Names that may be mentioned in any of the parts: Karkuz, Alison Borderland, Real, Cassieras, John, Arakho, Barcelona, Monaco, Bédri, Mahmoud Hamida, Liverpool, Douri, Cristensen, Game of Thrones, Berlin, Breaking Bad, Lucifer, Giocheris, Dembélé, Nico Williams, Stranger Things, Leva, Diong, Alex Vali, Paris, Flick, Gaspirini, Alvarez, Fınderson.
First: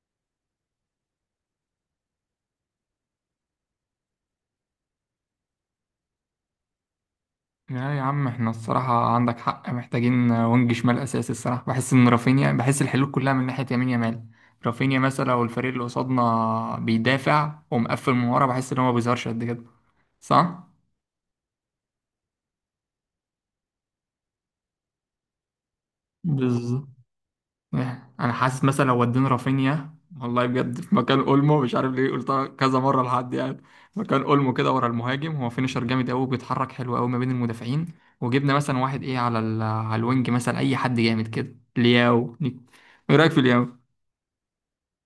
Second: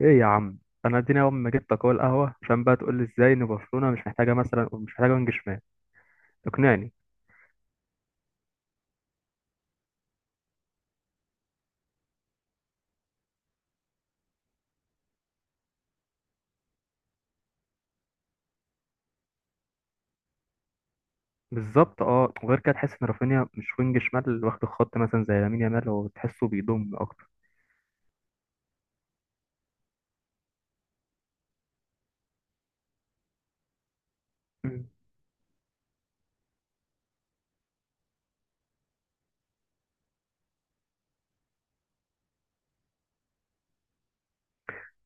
ايه يا عم. انا اديني اول ما جبتك اهو القهوه عشان بقى تقول لي ازاي ان برشلونه مش محتاجه وينج شمال. اقنعني. لا يا عم، احنا الصراحة عندك حق، محتاجين وينج شمال أساسي. الصراحة بحس إن رافينيا بحس الحلول كلها من ناحية يمين يمال. رافينيا مثلا لو الفريق اللي قصادنا بيدافع ومقفل من ورا، بحس إن هو ما بيظهرش قد كده، صح؟ بالظبط اه، وغير كده تحس ان رافينيا مش وينج شمال اللي واخد الخط مثلا زي لامين يامال، هو تحسه بالظبط. بيضم اكتر. إيه، انا حاسس مثلا لو ودينا رافينيا والله بجد في مكان اولمو، مش عارف ليه قلتها كذا مره لحد يعني. مكان اولمو كده ورا مم. المهاجم، هو فينيشر جامد قوي، بيتحرك حلو قوي ما بين المدافعين. وجبنا مثلا واحد ايه على الوينج مثلا، اي حد جامد كده، لياو. ايه رايك في لياو؟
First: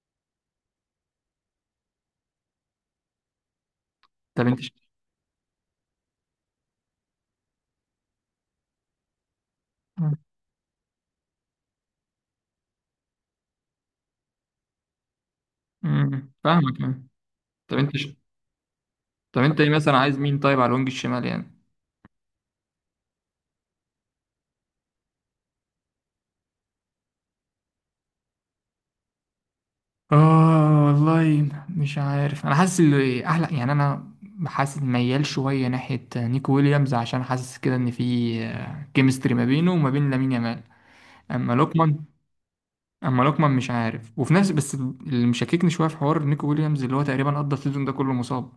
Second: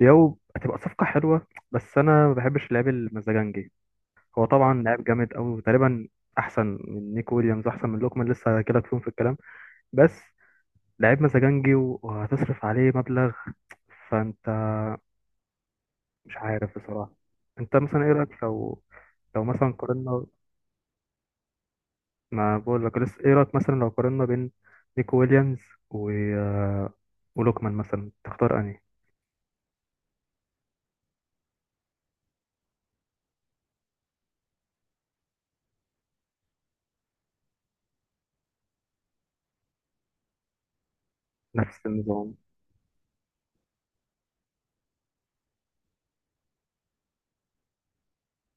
يو، هتبقى صفقه حلوه بس انا ما بحبش اللعيب المزاجنجي. هو طب انت ش... طبعا لاعب جامد قوي، وتقريبا احسن من نيكو ويليامز، احسن من لوكمان، لسه هجيلك فيهم في الكلام. بس لعيب مزاجنجي وهتصرف عليه مبلغ، فانت مش عارف فاهمك يعني. بصراحة. طب انت انت مثلا ش... ايه رأيك لو، طب لو انت إيه مثلا مثلا، عايز قارنا، مين طيب على الوينج الشمال يعني؟ ما بقول لك لسه ايه رأيك مثلا لو قارنا بين نيكو ويليامز و ولوكمان، مثلا تختار انهي؟ اه والله مش عارف، انا حاسس اللي احلى يعني، انا حاسس ميال شويه ناحيه نيكو ويليامز، عشان حاسس كده ان في كيمستري ما بينه وما بين لامين يامال. اما نفس لوكمان النظام. اما لوكمان مش عارف، وفي نفس، بس اللي مشككني شويه في حوار نيكو ويليامز، اللي هو تقريبا قضى السيزون ده كله مصاب.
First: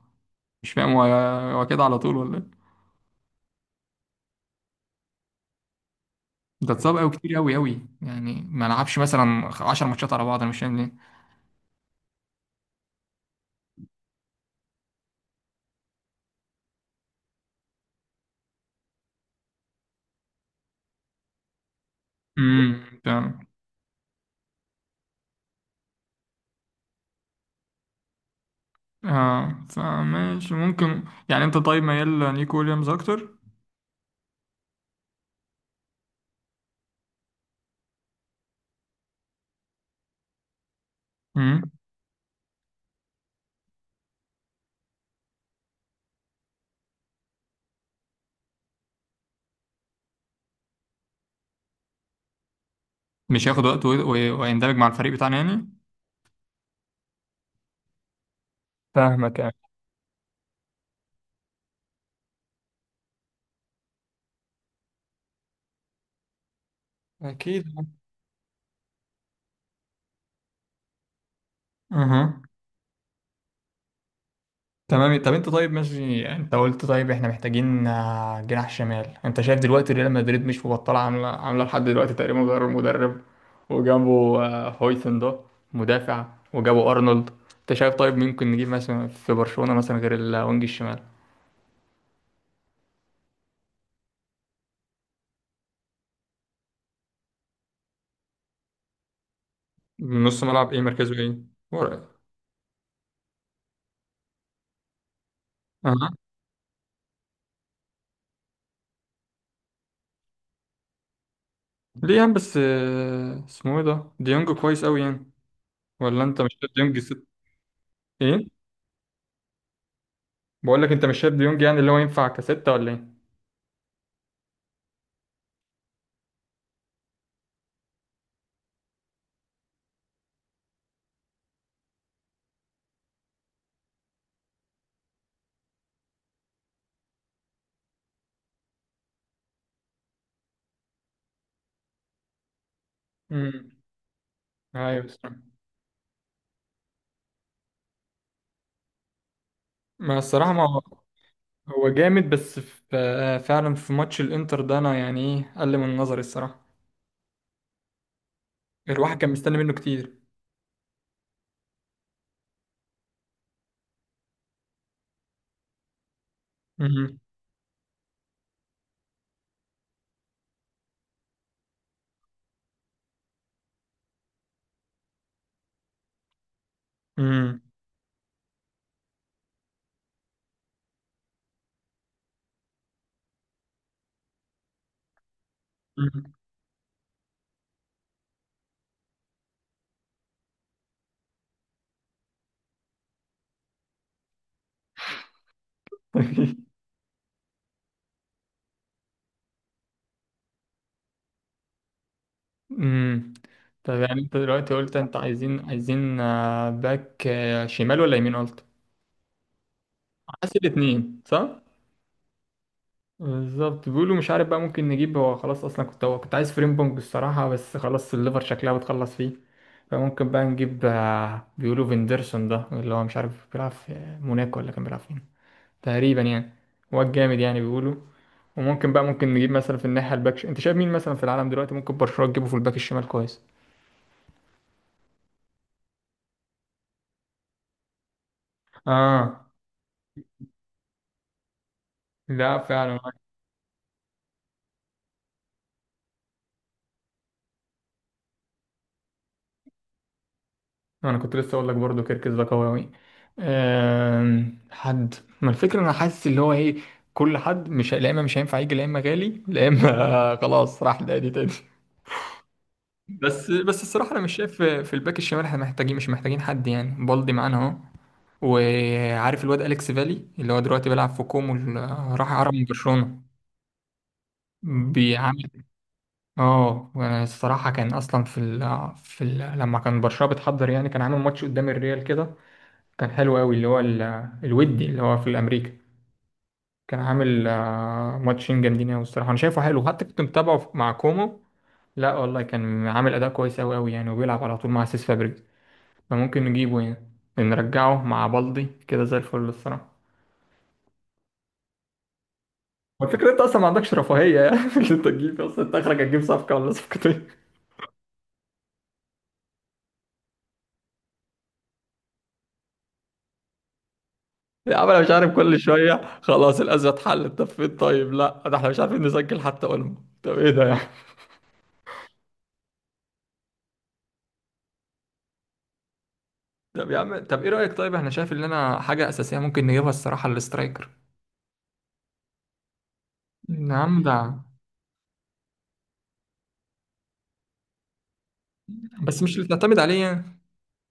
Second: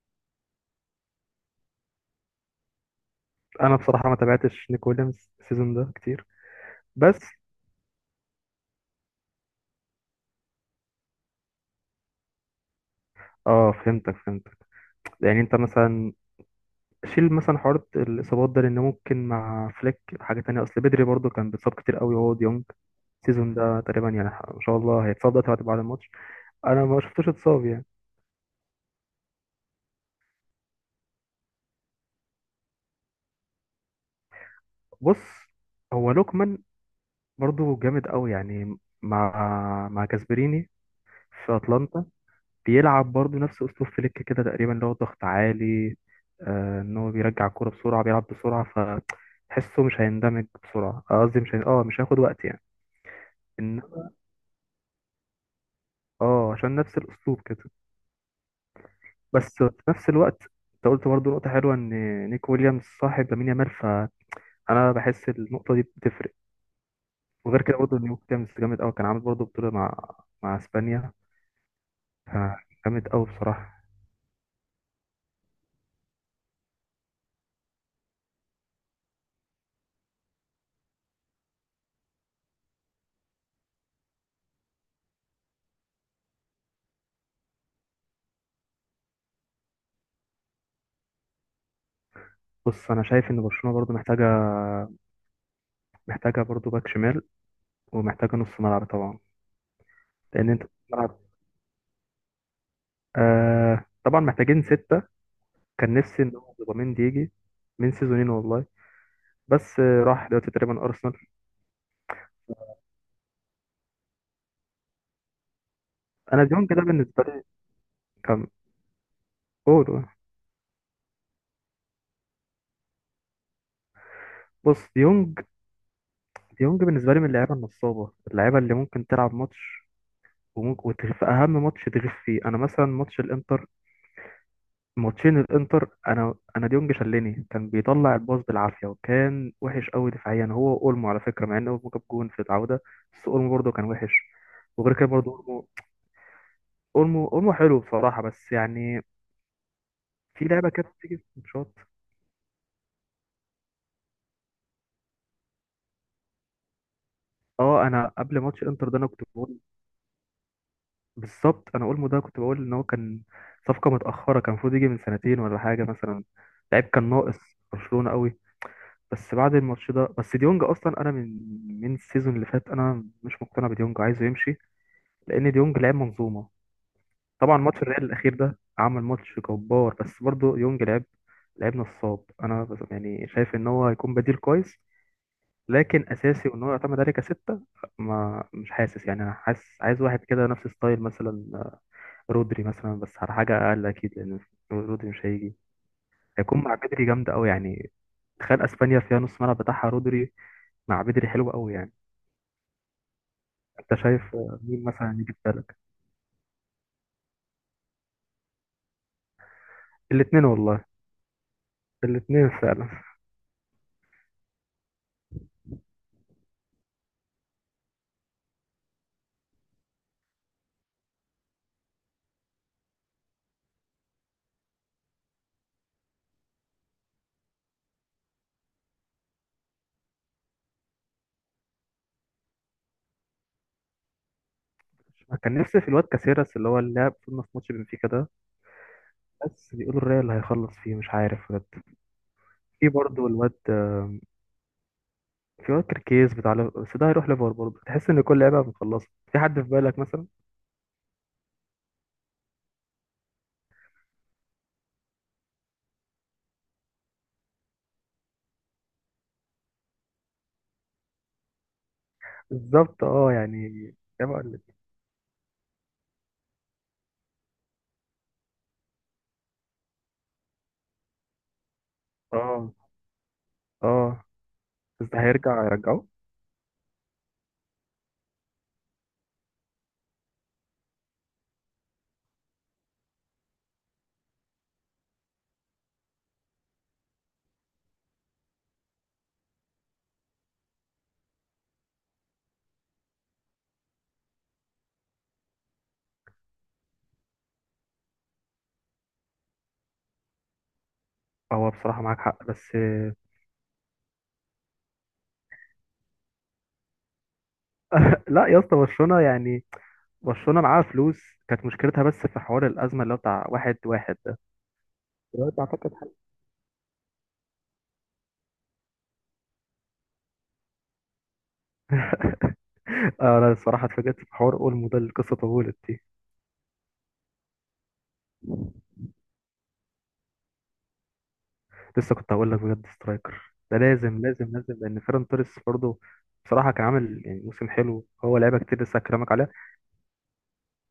مش فاهم، هو هو كده على طول ولا إيه؟ انا بصراحة ما تابعتش نيكو ويليامز السيزون ده كتير. ده اتصاب قوي بس كتير، قوي قوي يعني، ما لعبش مثلا 10 ماتشات على بعض، انا مش فاهم ليه. اه، فهمتك. يعني انت مثلا شيل مثلا حوار الاصابات ده، لان ممكن مع فليك حاجة تانية، اصل بدري برضو كان بيتصاب كتير قوي، وهو ديونج امم، فاهم. السيزون ده تقريبا يعني ان شاء الله هيتصاب دلوقتي بعد الماتش. انا ما شفتوش اتصاب يعني. اه فماشي، ممكن. يعني انت طيب ميال نيكو ويليامز اكتر؟ بص، هو لوكمان برضو جامد قوي يعني، مع مع جاسبريني في مم. اتلانتا، بيلعب برضو نفس اسلوب فليك كده تقريبا، اللي هو ضغط عالي. آه، ان هو بيرجع الكوره بسرعه، بيلعب بسرعه، فتحسه مش هيندمج بسرعه، آه، قصدي مش هي... اه مش هياخد وقت يعني. مش هياخد إن... وقت ويندمج مع الفريق بتاعنا يعني. اه عشان نفس الاسلوب كده. فاهمك يعني. بس في نفس الوقت انت قلت برضو نقطه حلوه، ان نيك ويليامز صاحب لامين يامال، فانا بحس النقطه دي بتفرق. وغير أكيد. كده برضه نيو كامس جامد قوي، كان عامل برضه بطولة مع مع اسبانيا. اها. آه، جامد قوي بصراحة. تمام. طب انت طيب ماشي، انت قلت طيب احنا محتاجين آه، جناح شمال. انت شايف دلوقتي ريال مدريد مش مبطله، عامله عامله لحد دلوقتي تقريبا غير المدرب، وجابوا آه، هويسن ده، مدافع، وجابوا ارنولد. انت شايف طيب ممكن نجيب مثلا في برشلونه مثلا غير الوينج الشمال؟ بص، أنا شايف إن برشلونة برضو محتاجة، محتاجة برضو باك شمال، ومحتاجة نص ملعب طبعا. نص لأن أنت نص ملعب ايه، مركزه ملعب، ايه؟ ورا. آه طبعا محتاجين ستة. كان اها. نفسي إن هو زوباميندي يجي من سيزونين والله، بس راح دلوقتي تقريبا أرسنال. ليه يعني بس آه، اسمه ايه ده، ديونج كويس قوي يعني، ولا انت أنا مش ديونج شايف ده ديونج؟ بالنسبة لي كان، ايه. قول بقول لك انت مش شايف ديونج يعني، اللي هو ينفع كستة ولا ايه؟ بص، ديونج، ديونج بالنسبة لي من اللعيبة النصابة، اللعيبة اللي ممكن تلعب ماتش وممكن في أهم ماتش تغيب فيه. أنا مثلا ماتش الإنتر، ماتشين الانتر، انا ديونج شلني، كان بيطلع الباص بالعافيه وكان وحش قوي دفاعيا. هو اولمو على فكره، مع ان اولمو جاب جون في العوده بس اولمو امم. برضه كان وحش. وغير ايوه كده برضه الصراحة. اولمو اولمو حلو بصراحه، بس يعني ما في الصراحه ما لعبه هو، كده بتيجي في الماتشات. هو جامد، بس في فعلا في ماتش الانتر ده، انا يعني ايه، قل من نظري الصراحه. اه، انا قبل ماتش انتر ده انا الواحد كنت كان مستني بقول، منه كتير. بالظبط، انا اولمو ده كنت بقول ان هو كان صفقه متاخره، كان المفروض يجي من سنتين ولا حاجه مثلا، لعيب كان امم. ناقص برشلونه قوي. بس بعد الماتش ده، بس ديونج اصلا انا من السيزون اللي فات انا مش مقتنع بديونج، عايزه يمشي. لان ديونج لعب منظومه طبعا، امم. ماتش الريال الاخير ده عمل ماتش جبار، بس برضه ديونج لعب نصاب. يعني شايف ان هو هيكون بديل كويس، لكن امم. اساسي وان هو يعتمد عليه كستة، ما مش حاسس يعني. انا حاسس عايز واحد كده نفس ستايل مثلا رودري مثلا، بس على حاجه اقل اكيد لان رودري مش هيجي. هيكون مع بدري جامدة أوي يعني، تخيل أسبانيا فيها نص ملعب بتاعها رودري مع بدري، حلو أوي يعني. أمم. طب أنت يعني شايف انت دلوقتي مين قلت انت مثلا يجي في عايزين بالك؟ عايزين آه، باك آه، شمال ولا يمين، قلت الاتنين عايز والله، الاثنين، صح؟ الاتنين فعلا. بالظبط. بيقولوا مش عارف بقى، ممكن نجيب، هو خلاص اصلا كنت، هو كنت عايز فريم بونج الصراحه، بس خلاص الليفر شكلها بتخلص فيه. فممكن بقى نجيب آه، بيقولوا فيندرسون ده، اللي هو مش عارف بيلعب في موناكو ولا كان بيلعب فين، تقريبا يعني، هو الجامد يعني بيقولوا. وممكن بقى نجيب مثلا في الناحيه الباك انت شايف مين مثلا في العالم دلوقتي ممكن برشلونه تجيبه في الباك الشمال كويس؟ أنا كان نفسي في الواد كاسيراس اللي هو اللي لعب في نص ماتش بنفيكا ده، اه. بس بيقولوا الريال هيخلص فيه مش عارف بجد. لا في فعلا. برضه الواد، في واد كركيز بتاع بس ده هيروح ليفر برضه. تحس ان كل لعيبه مخلصه. في حد في بالك مثلا؟ انا كنت لسه اقول لك برضو كركز ده قوي قوي. أم، حد؟ ما الفكره انا حاسس اللي هو ايه، كل حد، مش لا اما مش هينفع يجي، لا اما غالي، لا اما خلاص راح لأدي تاني. بالظبط اه بس يعني، بس الصراحه انا لعيبه مش شايف قلت. في في الباك الشمال احنا محتاجين، مش محتاجين حد يعني، بالدي معانا اهو. وعارف الواد اليكس فالي، اللي هو دلوقتي بيلعب في كومو، راح عرب من اه. برشلونه. اه، بس ده بيعمل. هيرجع يرجعه. اه وانا الصراحه كان اصلا لما كان برشلونه بتحضر يعني، كان عامل ماتش قدام الريال كده، كان حلو قوي، اللي هو الودي، اللي هو في الامريكا. كان عامل آه، ماتشين جامدين قوي الصراحه، انا شايفه حلو، حتى كنت متابعه مع كومو. لا والله كان عامل اداء كويس قوي قوي يعني، وبيلعب على طول مع سيس فابريجاس. فممكن نجيبه يعني، نرجعه مع بالدي كده زي الفل الصراحه. هو بصراحه معاك حق بس، والفكرة انت اصلا ما عندكش رفاهية يعني اللي انت تجيب اصلا، انت اخرك هتجيب صفقة ولا صفقتين لا يا اسطى، برشلونه يعني، برشلونه معاها فلوس. كانت مشكلتها بس في حوار الازمه اللي هو بتاع واحد واحد ده، يا عم انا مش عارف، كل دلوقتي اعتقد شوية حل. خلاص الأزمة اتحلت، طب فين طيب؟ لا ده احنا مش عارفين نسجل حتى اولمو. طب ايه ده يعني؟ انا الصراحه اتفاجئت في حوار اولمو ده، القصه طولت دي. طب يا عم طب ايه رأيك، طيب احنا شايف ان انا حاجة أساسية ممكن نجيبها الصراحة، الاسترايكر. لسه كنت هقول لك بجد، سترايكر ده نعم ده. لازم لازم لازم، لان فيران توريس برضه بصراحه كان عامل يعني موسم حلو، هو لعيبه كتير لسه بس هكلمك مش اللي عليها. تعتمد عليه يعني.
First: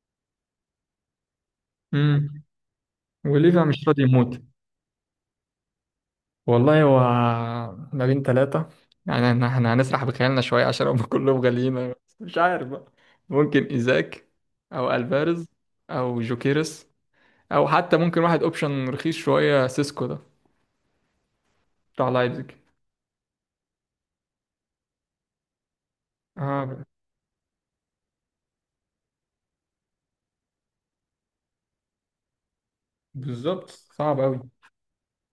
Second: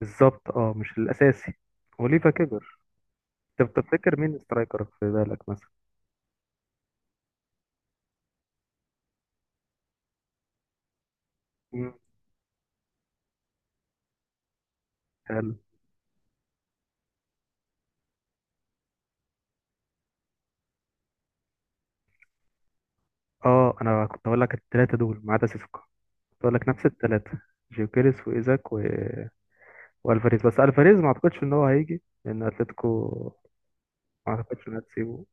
بالظبط اه، مش الاساسي. وليفا امم. كبر. وليفا انت مش راضي بتفتكر مين يموت. سترايكر في بالك مثلا؟ والله، هو ما بين 3 يعني، احنا إحنا هنسرح بخيالنا شوية عشان هم كلهم غاليين، مم. بس مش عارف بقى. ممكن إيزاك، أو ألفاريز، حلو. أو جوكيرس، أو حتى ممكن واحد أوبشن رخيص شوية، سيسكو ده بتاع لايبزيج. اه انا كنت هقول لك الثلاثه دول ما عدا سيسكو. بقول لك اه. نفس الثلاثة، جيوكيريس وإيزاك و... والفاريز. بس الفاريز ما اعتقدش ان هو هيجي، لان اتلتيكو بالظبط، صعب ما أوي اعتقدش انها تسيبه.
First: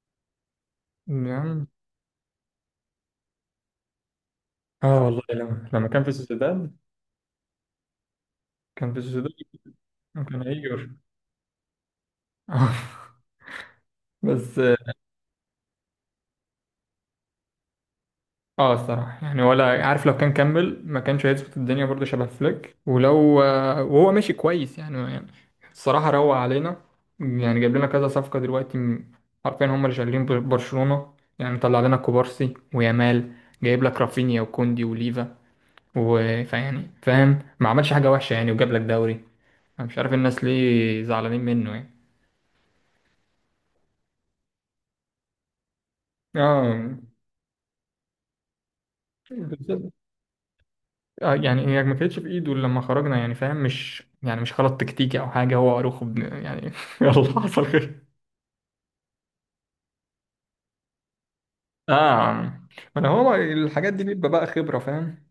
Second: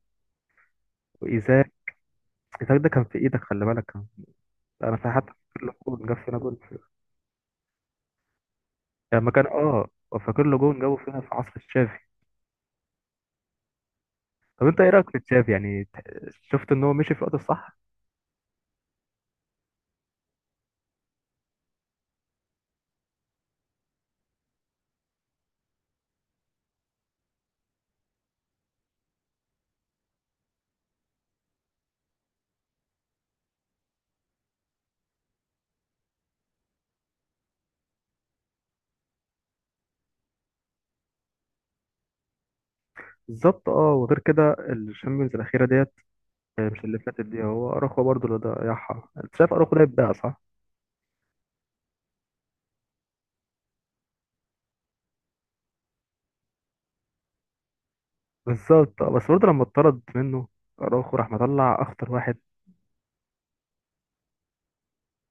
يعني. وايزاك، ايزاك ده كان في ايدك، خلي بالك كان، انا اه في والله، حتى فاكر لما له كان جون، في جاب فينا جون سوسيداد. في-، كان في يعني سوسيداد. لما كان اه، كان فاكر له جون هيجر. جابه فينا في عصر تشافي. بس. طب انت ايه رايك في تشافي يعني؟ شفت ان هو مشي في الوقت الصح. اه الصراحة يعني، ولا عارف، لو كان كمل ما كانش هيظبط الدنيا، برضه شبه فليك، ولو آه، وهو ماشي كويس يعني, يعني الصراحة روق علينا يعني، جايب لنا كذا صفقة دلوقتي، عارفين هم اللي شغالين برشلونة يعني، طلع لنا كوبارسي ويامال، جايب لك رافينيا وكوندي وليفا، فيعني فاهم، ما عملش حاجة وحشة يعني، وجاب لك دوري. انا مش عارف الناس ليه زعلانين منه يعني. بالظبط اه، وغير كده الشامبيونز الاخيره ديت، مش اه. اللي فاتت دي. هو اراخو برضه اللي ضيعها، انت شايف اراخو ده يتباع؟ صح، آه، يعني هي ما كانتش في ايده إلا لما خرجنا يعني، فاهم، مش يعني مش غلط تكتيكي او حاجه، هو اروخو يعني يلا حصل خير. بالظبط اه، بس برضه لما اتطرد منه اراوخو راح مطلع اخطر اه واحد. ما انا، هو الحاجات دي بيبقى بقى خبره، فاهم.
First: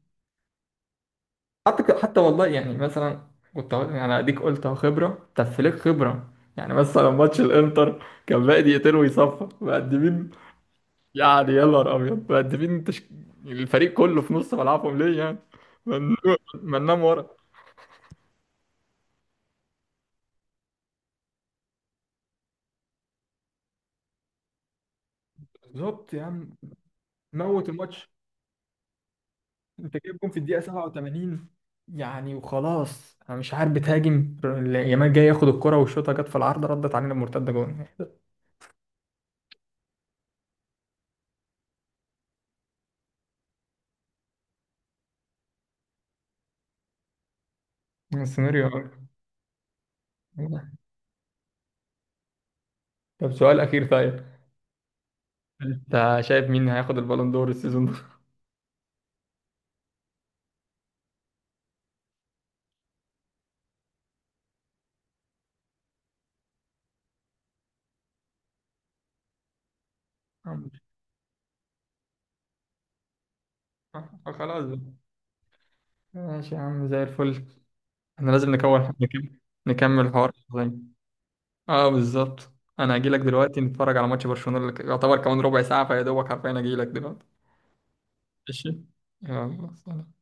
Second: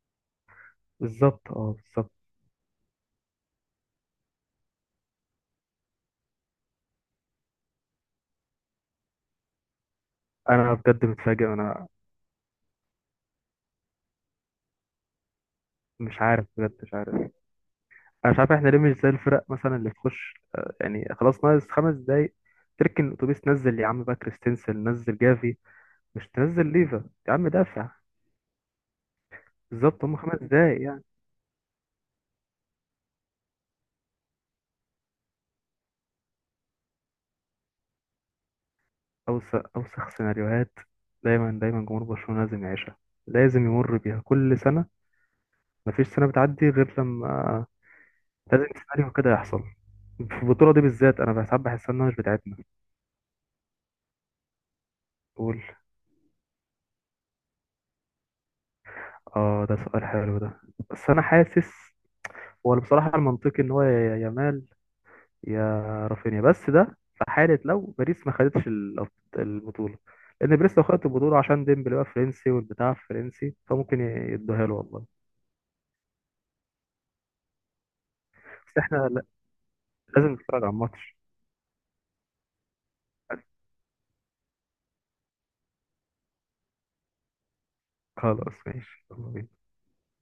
بالظبط اه، حتى بالظبط. حتى والله يعني مثلا كنت يعني اديك قلت اهو خبره، طب فليك خبره يعني، مثلا ماتش الانتر كان باقي دقيقتين ويصفى مقدمين انا بجد متفاجئ، يعني، يا انا نهار ابيض مقدمين، الفريق كله في نص ملعبهم ليه يعني؟ ما مش ننام، عارف بجد، ما مش ننام ورا. عارف. انا مش عارف احنا ليه مش زي الفرق مثلا اللي تخش يعني خلاص، ناقص خمس دقايق، تركن الاتوبيس، نزل يا عم بقى كريستنسن، نزل جافي، بالظبط يا مش عم، تنزل ليفا يا عم. موت دافع، الماتش. انت بالظبط، هم جايب جون في خمس الدقيقة دقايق يعني. 87 يعني، وخلاص، انا مش عارف بتهاجم. يامال جاي ياخد الكرة، والشوطة جت في العارضة، ردت علينا بمرتدة جون اوسخ اوسخ سيناريوهات دايما دايما جمهور برشلونة لازم يعيشها، لازم يمر بيها كل سنة. مفيش سنة بتعدي غير لما، لازم السيناريو أوي. سيناريو كده يحصل. في البطولة دي بالذات أنا ساعات بحس إنها مش بتاعتنا. طب سؤال أخير طيب، تقول. انت شايف مين هياخد البالون دور السيزون ده؟ آه، ده سؤال حلو ده. بس أنا حاسس، هو بصراحة المنطقي إن هو يا يامال، يا رافينيا، بس ده في حالة لو باريس ما خدتش البطولة. لأن باريس لو خدت البطولة، عشان ديمبلي بقى فرنسي والبتاع فرنسي، فممكن آه، خلاص يدوها له بقى. والله. ماشي يا عم، زي الفل. احنا لازم بس نكون إحنا لا- نكمل، نكمل الحوار لازم نتفرج على شوية. الماتش. اه بالظبط. انا هجيلك دلوقتي نتفرج على ماتش برشلونة، اللي يعتبر كمان ربع ساعة، فيا دوبك حرفيا هجيلك دلوقتي. خلاص ماشي. ماشي، يلا بينا. يلا سلام.